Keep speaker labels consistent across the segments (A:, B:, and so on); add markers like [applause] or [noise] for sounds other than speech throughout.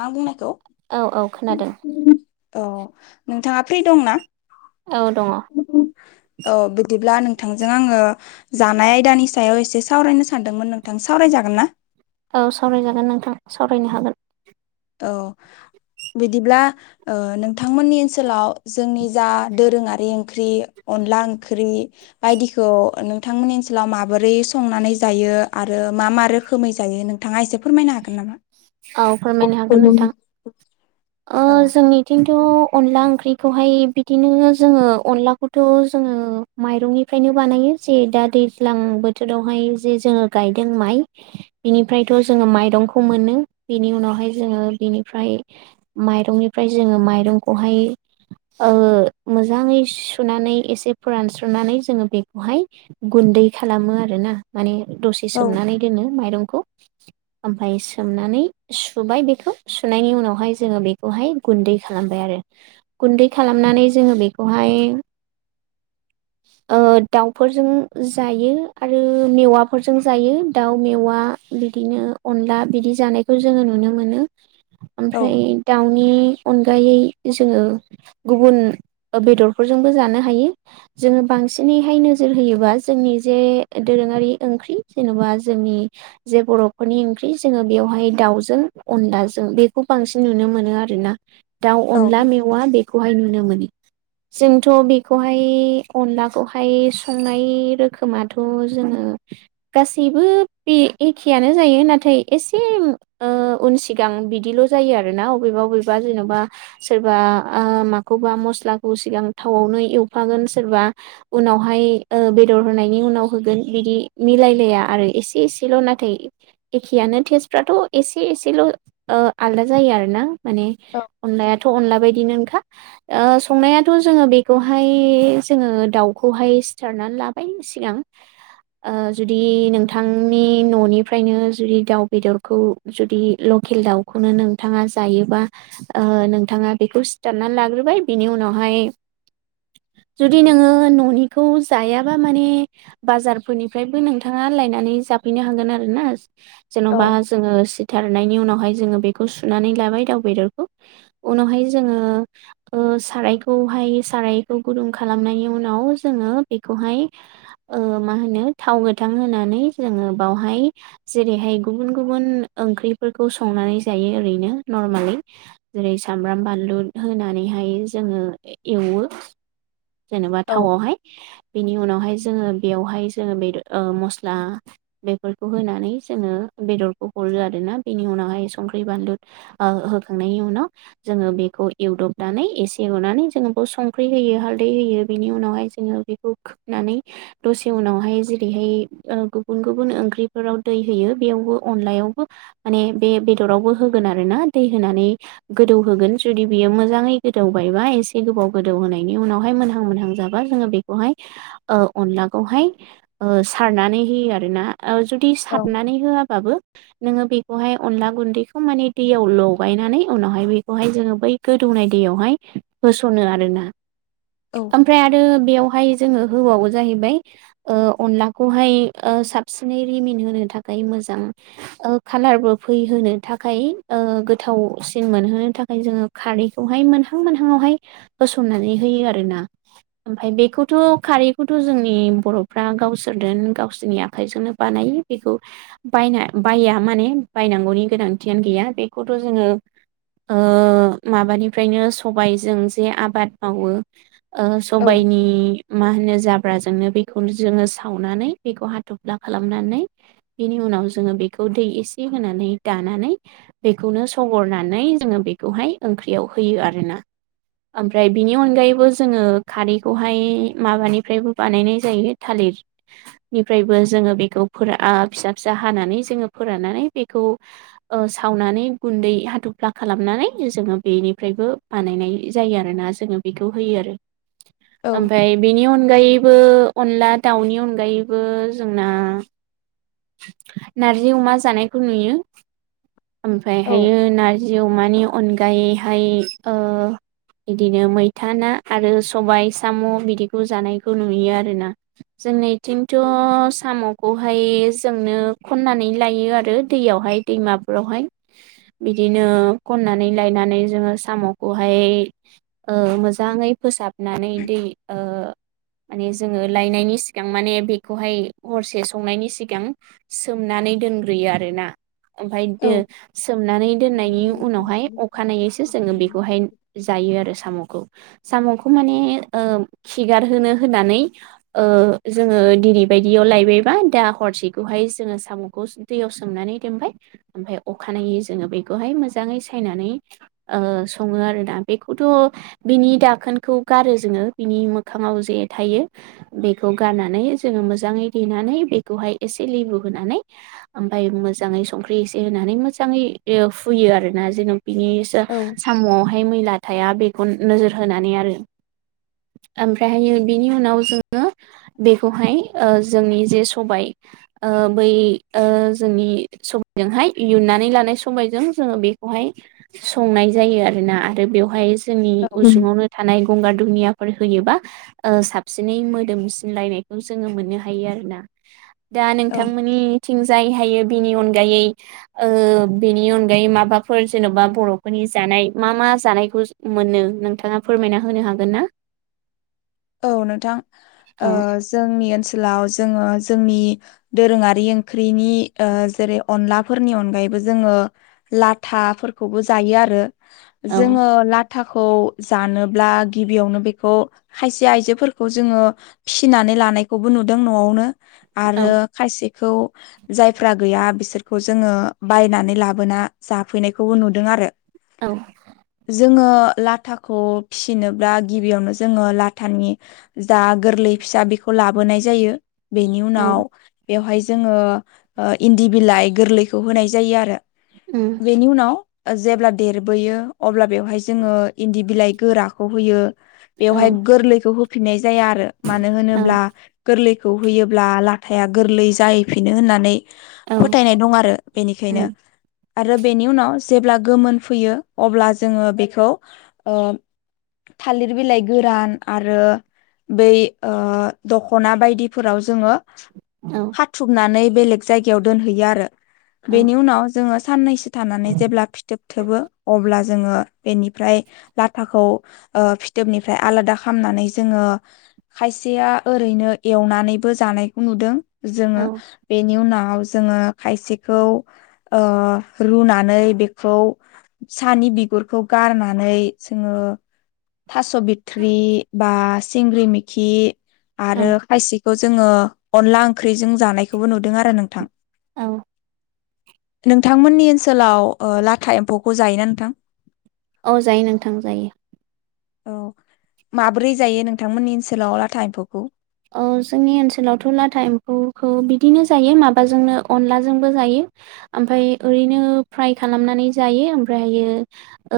A: आं बुंनायखौ
B: औ औ खोनादों
A: औ नोंथाङा फ्रि दं ना?
B: औ दङ
A: औ बिदिब्ला नों नोंथांजों आङो जानाय आयदानि सायाव एसे सावरायनो सानदोंमोन नोंथां सावरायजागोन ना?
B: औ सावरायजागोन नोंथां सावरायनो हागोन।
A: औ बिदिब्ला ओ नोंथांमोननि ओनसोलाव जोंनि जा दोरोङारि ओंख्रि अनला ओंख्रि बायदिखौ नोंथांमोननि ओनसोलाव माबोरै संनानै जायो आरो मा मा रोखोमै जायो नोंथाङा एसे फोरमायनो हागोन नामा?
B: औ फोरमायनो हागोन नोंथां ओ
A: औ
B: जोंनिथिं थ' अनला ओंख्रिखौहाय बिदिनो जोङो अनलाखौथ' जोङो माइरंनिफ्रायनो बानायो। जे दा दैज्लां बोथोरावहाय जे जोङो गायदों माइ बेनिफ्रायथ' जोङो माइ रंखौ मोनो। बेनि उनावहाय जोङो बिनिफ्राय माइरंनिफ्राय जोङो माइरंखौहाय ओ मोजाङै सुनानै एसे फोरानस्रनानै जोङो बेखौहाय गुन्दै खालामो आरोना माने दसे सोमनानै दोनो माइरंखौ ओमफ्राय सोमनानै सुबाय बेखौ सुनायनि उनावहाय जोङो बेखौहाय गुन्दै खालामबाय आरो गुन्दै खालाम खालामनानै जोङो बेखौहाय ओ दाउफोरजों जायो आरो मेवाफोरजों जायो दाउ मेवा बिदिनो अनला बिदि जानायखौ जोङो नुनो मोनो
A: औ
B: ओमफ्राय दाउनि अनगायै जोङो गुबुन बेदरफोरजोंबो जानो हायो जों ब बांसिनै नोजोर होयोबा जोंनि जे दोरोारि ओंख्रि जेनेबा जोंनि बे बर'फोरनि ओंख्रि जोङो बेवहाय दाउजों अनलाजों बेखौ बांसिन नुनो मोनो आरोना। दाउ
A: औ
B: अनला मेवा बेखौहाय नुनो मोनो। जोंथ' बेखौहाय अनलाखौहाय संनाय रोखोमाथ' जोङो गासैबो बे एखेआानो जायो नाथाय एसे ओ उन सिगां बिदिल' जायो आरोना बबेबा बबेबा जेन'बा सोरबा ओ मा मस्लाखौ सिगां थावावनो एवफागोन सोरबा उनावहाय ओ बेदर होनायनि उन उनाव होगोन बिदि मिलायलाया आरो एसे एसेल' नाथाय एखेआानो टेस्टफ्राथ' एसे एसेल' ओ आलदा जायो आरो ना माने
A: औ
B: अनलायाथ' अनला बायदि बिनोखा ओ संनायाथ' जोङो बेखौहाय जोङो दाउखौहाय सिथारनानै लाबाय सिगां ओ जुदि नोंथांनि न'निफ्रायनो जुदि दाउ बेदरखौ जुदि लकेल दाउखौनो नोंथाङा जायोबा ओ नोंथाङा बेखौ सिथारनानै लाग्रो बिनि उनहाय जुदि नोङो न'निखौ जायाबा माने बाजारफोरनिफ्रायबो नोंथाङा लायनानै ज हाफैनो हागोन आरोना जेन'बा ज थारनायनि उनावहाय जो बेखौ सुनानै लाबाय दाउ बेदरखौ उनावहाय जोङो सारायखौहाय सारायखौ गुदुं खालामनायनि उनाव जोङो बेखौहाय ओ मा होनो थाव गोथां होनानै जोङो बावहाय जेरैहाय गुबुन गुबुन ओंख्रिफोरखौ संनानै जायो ओरैनो नर्मालि जेरै सामब्राम बानलु होनानैहाय जोङो ऐवो जेनबा
A: औ
B: थावआवहाय बेनि उनावहाय जोङो बेयावहाय जोङो बेदर ओ मस्ला बेफोरखौ होनानै जोङो बेदरखौ हरो आर ना बेनि उनावहाय संख्रि बानलु ओ होखांनायनि उनाव जोङो बेखौ एवदब दानै एसे एनानै जोङो संख्रि होयो हालदै होयो बिनि उनावहाय जोङो बेखौ खोबनानै दसे उनावहाय जेरैहाय गुबुन गुबुन ओंख्रिफोराव दै होयो बेयावबो अनलायाव बो माने बे बेदरावबो होगोन आरोना दै होनानै गोदौ होगोन जुदि बियो मोजाङै गोदौबायबा ऐसे गोबाव गोदोनि होनायनि उनावहाय मोनहां मोनहां जाबा जोङो बेखौहाय ओ अन लाखौहाय ओ सारनानै होयो आरो ना ओ जुदि
A: औ
B: सारनानै होआबाबो नोङो बेखौहाय अनला गुन्दैखौ माने दैयाव लगायनानै उनावहाय बेखौहाय जोङो बै गोदौ नाय दैआवहाय होसनो आरोना ओमफ्राय आरो बेयावहाय जोङो हबावो जाहैबाय ओ अनलाखौहाय ओ साबसिनै रिमिन होनो थाखाय मोजां ओ कालारबो फैहोनो थाखाय ओ गोथावसिन मोनहोनो थाखाय जोङो खारै बेखौहाय मोनहां मोनहां हाय होसननानै होयो आरोना। ओमफ्राय बेखौथ' खारैखौथ' जोंनि बर'फ्रा गावसोरजों गावसोरनि आखाइजोंनो बानाय बेखौ बायना बाया माने बायनांगौनि गोनांथियानो गैया बेखौथ' जोङो ओ माबानिफ्रायनो सबायजों जे आबाद मावो। ओ
A: औ
B: सबायनि मा होनो जो जाब्राजोंनो बेखौ जोङो सावनानै बेखौ हाथफ्ला खालामनानै बेनि उनाव जोङो बेखौ एसे दै होनानै दानानै बेखौनो सहरनानै जोङो बेखौहाय ओंख्रियाव होयो आरोना। ओमफ्राय बिनि अनगायैबो जोङो खारैखौहाय माबानिफ्रायबो बानायनाय जायो थालिर निफ्रायबो जोङो बेखौ फोर ओ फिसा फिसा हानानै जोङो फोराननानै बेखौ ओ सावनानै गुन्दै हाथ'फ्ला खालामनानै ज जोङो बेनिफ्रायबो बानायनाय जायो आरोना जोङो बेखौ होयो आरो।
A: औ
B: ओमफफ्राय बेनि अनगायै बो अनला दाउनि अनगायैबो जोंना नारजि अमा जानायखौ नुयो
A: औ
B: ओमफ्रायहायो नारजि अमानि अनगायैहाय ओ बिदिनो मैथा ना आरो सबाय साम' बिदिखौ जानायखौ नुयो आरो ना। जोंनिथिंथ' साम'खौहाय जोंनो खननानै लायो आरो दैयावहाय दैमाफोरावहाय बिदिनो खननानै लायना नै जोङो साम'खौहाय ओ मोजाङै फोसाब नानैै दै ओ माने जोङो लायनायनि सिगां माने बेखौहाय हरसे संनायनि सिगां सोमनानै दोनग्रोयो आरोना ओमफ्राय
A: औ
B: दो सोमनानै दोननायनि उनावहाय अखानायैसो जोङो बेखौहाय जायो। आरो साम'खौ साम' खौ माने ओ खिगारहोनो होननानै ओ जोङो दिनैबायदियाव लायबाय बा दा हरसेखौहाय जोङो साम'खौ दैयाव सोमनानै दोनबाय ओमफ्राय अखानायै जोङो बेखौहाय मोजाङै सायनानै ओ सङो आरोना। बेखौथ' बिनि दाखोनखौ गारो जोङो बिनि मोखां ङाव जे थायो बेखौ गारनानै जोङो मोजाङै देनानै बेखौहाय एसे लेबु होनानै ओमफ्राय मोजाङै संख्रि एसे होनानै मोजाङै ओ फुयो आरोना जेन' बिनि
A: औ
B: साम'आवहाय मैला थाया बेखौ नोजोर होनानै आरो ओमफ्रायहायो बिनि उनाव जोङो बेखौहाय ओ जोंनि जे सबाय ओ बै ओ जोंनि सबायजोंहाय इयुननानै लानाय समबायजों जोङो बेखौहाय संनाय जायो आरोना आरो बेवहाय जोंनि उसुङावनो थानाय गंगार दुनिया फोर होयोबा ओ साबसिनै मोदोमसिनलायनायखौ जोङो मोननो हायो आरोना दा
A: औ
B: थांमोननि थिं जाय हायो बिनि अनगायै ओ बिनि अनगायै माबाफोर जेन'बा बर'फोरनि जा नाय मा मा जानायखौ मोननो नोंथाङा फोरमायना होनो हागोन ना
A: औ नोंथां
B: औ
A: ओ जोंनि ओनसोलाव जोङो जोंनि दोरोङारि ओंख्रिनि ओ जेरै अनलाफोरनि अनगायैबो जोङो लाथाफोरखौबो जायो आरो
B: औ
A: जोङो लाथाखौ जानोब्ला गिबियावनो बेखौ खायसे आइजोफोरखौ जोङो फिसिनानै लानायखौबो नुदों न'आवनो
B: औ
A: आरो खायसे खौ जायफ्रा गैया बिसोरखौ जोङो बायनानै लाबोना जाफैनायखौबो नुदों आरो।
B: औ
A: जोङो लाथाखौ फिसिनोब्ला गिबियावनो जोङो लाथानि जा गोरलै फिसा बेखौ लाबोनाय जायो बेनि
B: औ
A: उनाव बेवहाय जोङो ओ इन्दि बिलाइ गोरलैखौ होनाय जायो। आरो
B: उम
A: बेनि उनाव ओ जेब्ला देरबोयो अब्ला बेवहाय जोङो इन्दि बिलाइ गोराखौ होयो
B: औ
A: बेवहाय गोरलैखौ होफिननाय जाया आरो मानो होनोब्ला
B: औ
A: गोरलै खौ होयोब्ला लाथाया गोरलै जाहैफिनो होननानै
B: औ
A: फोथायनाय दं आरो बेनिखायनो आरो बेनि उनाव जेब्ला गोमोन फैयो अब्ला जोङो बेखौ ओ थालिर बिलाइ गोरान आरो बै दख'ना ओ बायदिफोराव जोङो खाथुबनानै बेलेग जायगायाव दोनहैयो आरो।
B: औ
A: बेनि उनाव जोङो साननैसो थानानै जेब्ला फिथोब थोबो अब्ला जोङो बेनिफ्राय लाथाखौ ओ फिथोबनिफाय आलादा खामनानै जोङो खायसेया ओरैनो एवनानैबो जानायखौ नुदों जोङो बेनि उनाव जोङो खायसेखौ ओ रुनानै बेखौ सानि बिगुरखौ गारनानै जोङो थास' बिथ्रि बा सिंग्रि मिखि आरो
B: औ
A: खायसे खौ जोङो अनला ओंख्रिजों जानायखौबो नुदों आरो नोंथां
B: औ
A: नोंथांमोननि ओनसोलाव ओ लाथा एम्फौखौ जायोना नोंथां
B: औ जायो नोंथां जायो
A: औ माबोरै जायो नोंथांमोननि ओनसोलाव लाथा एम्फौखौ
B: ओ जोंनि ओनसोलावथ' लाथा एम्फौखौ बिदिनो जायो माबाजोंनो अनलाजोंबो जायो ओमफ्राय ओरैनो फ्राय खालामनानै जायो ओमफ्राय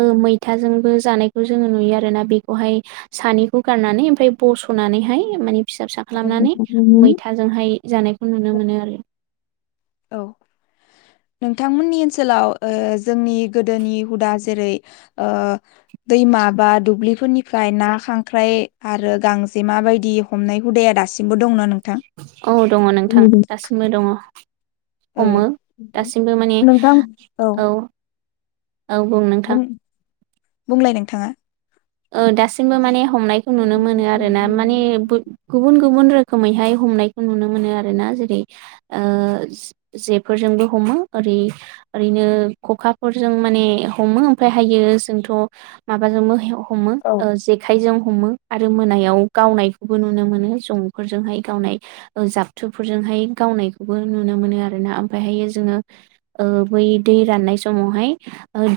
B: ओ मैथाजोंब बो जानायखौ जोङो नुयो आरो ना बेखौहाय सानखौ गारनानै ओमफराय बसनानै हाय माने फिसा फिसा
A: औ
B: खालामनानै मैथाजोंहाय जानायखौ नुनो मोनो आरो।
A: औ नोंथांमोननि ओनसोलाव ओ जोंनि गोदोनि हुदा जेरै- ओ दैमा बा दुब्लिफोरनिफ्राय ना खांख्राइ आरो गांजेमा बायदि हमनाय हुदाया दासिबो दं ना नों
B: औ दङ नोंथां दासिमबो दङ। हमो दासिमबो माने
A: नोंथां
B: औ औ बुं नोंथां
A: बुंलाय नोंथाङा
B: ओ दासिमबो माने हमनायखौ नुनो मोनो आरो ना माने बय गुबुन गुबुन रोखोमैहाय हमनायखौ नुनो मोनो आरो ना जेरै- ओ जे-जेफोरजोंबो हमो ओरै ओरैनो खखाफोरजों माने हमो ओमफ्राय हायो जोंथ' माबाजोंनो [unintelligible] हमो
A: औ
B: ओ जेखायजों हमो आरो मोनायाव गावनायखौबो नुनो मोनो जंफोरजोंहाय गावनाय जाबथुफोरजों हाय गावनायखौबो नुनो मोनो आरोना ओमफ्रायहायो जोङो ओ बै दै राननाय समावहाय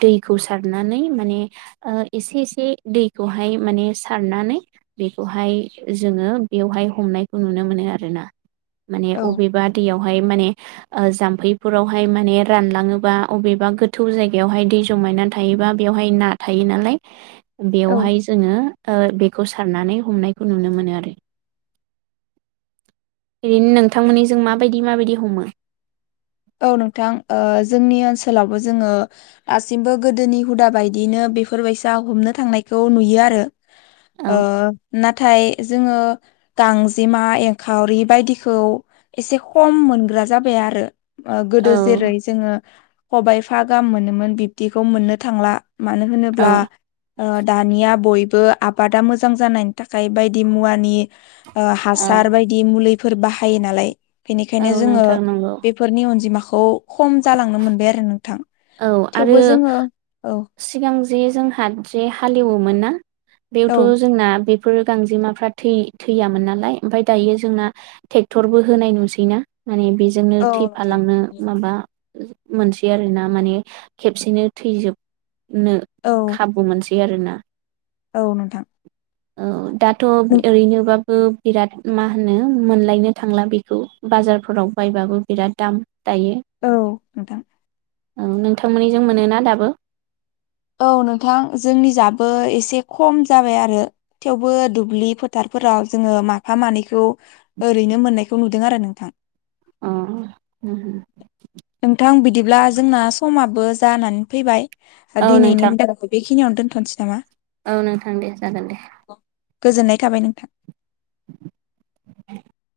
B: दैखौ सारनानै माने ओ एसे एसे दैखौहाय माने सारनानै बेखौहाय जोङो बेवहाय हमनायखौ नुनो मोनो आरोना माने
A: औ
B: अबेबा दैयावहाय माने ओ जाम्फैफोरावहाय माने रानलाङोबा अबेबा गोथौ जायगायावहाय दै जमायनानै थायो बा बेवहाय ना थायो नालाय
A: औ
B: बेवहाय जोङो ओ बेखौ सारनानै हमनायखौ नुनो मोनो आरो ओरैनो नोंथांमोननि जों माबायदि माबायदि हमो
A: औ नोंथां ओ जोंनि ओनसोलावबो जोङो दासिमबो गोदोनि हुदा बायदियैनो बेफोरबायसा हमनो थांनायखौ नुयो आरो।
B: औ
A: ओ नाथाय जोङो गांजेमा एंखावरि बायदिखौ एसे खम मोनग्रा जाबाय आरो ओ
B: औ
A: गोदो जेरै- जोङो खबायाइफा गाहाम मोनोमोन बिब्दिखौ मोननो थांला मानो
B: औ
A: होनोब्ला ओ दानिया बय बो आबादा मोजां जानायनि थाखाय बायदि मुवानि ओ हासार
B: औ
A: बायदि मुलिफोर बा हायो नालाय
B: औ
A: बेनिखायनो जोङो
B: नोंथां नंगौ
A: बेफोरनि अनजिमाखौ खम जालांनो मोनबाय आरो नोंथां
B: औ आरो
A: थेवबो जोङो औ
B: सिगां दि जोंहा जे हालेवोमोन ना
A: औ
B: बेयावथ' जोंना बे फोर गांजेमाफ्रा थै-थैयामोन नालाय ओमफाय दायो जोंना टेक्टरबो होनाय नुसैना माने बेजोंनो
A: औ नोंथां
B: थैफालांनो माबा मोनसै आरो ना माने खेबसेनो थैजोबनो
A: औ
B: खाबु मोनसै आरोना
A: औ नोंथ
B: औ दाथ' ओरैनोबा बो बिराद मा होनो मोनलायनो थांला बेखौ बाजारफोराव बायबाबो बिराद दाम दायो
A: औ नोंथां
B: ओं नोंथांमोननिजों मोनोना दाबो
A: औ नोंथां जोंनि जाबो एसे खम जाबाय आरो थेवबो दुब्लि फोथार फोराव जोङो माफा मानैखौ ओरैनो मोननायखौ नुदों आरो नोंथां।
B: अ ओम ओम
A: नोंथां बिदिब्ला जोंना समाबो जानानै फैबाय
B: औ
A: दिनैनि
B: नोंथां
A: [inaudible] बे खिनियावनो दोनथ'नसै नामा?
B: औ नोंथां दे जागोन दे।
A: गोजोननाय थाबाय नोंथां।
B: [inaudible]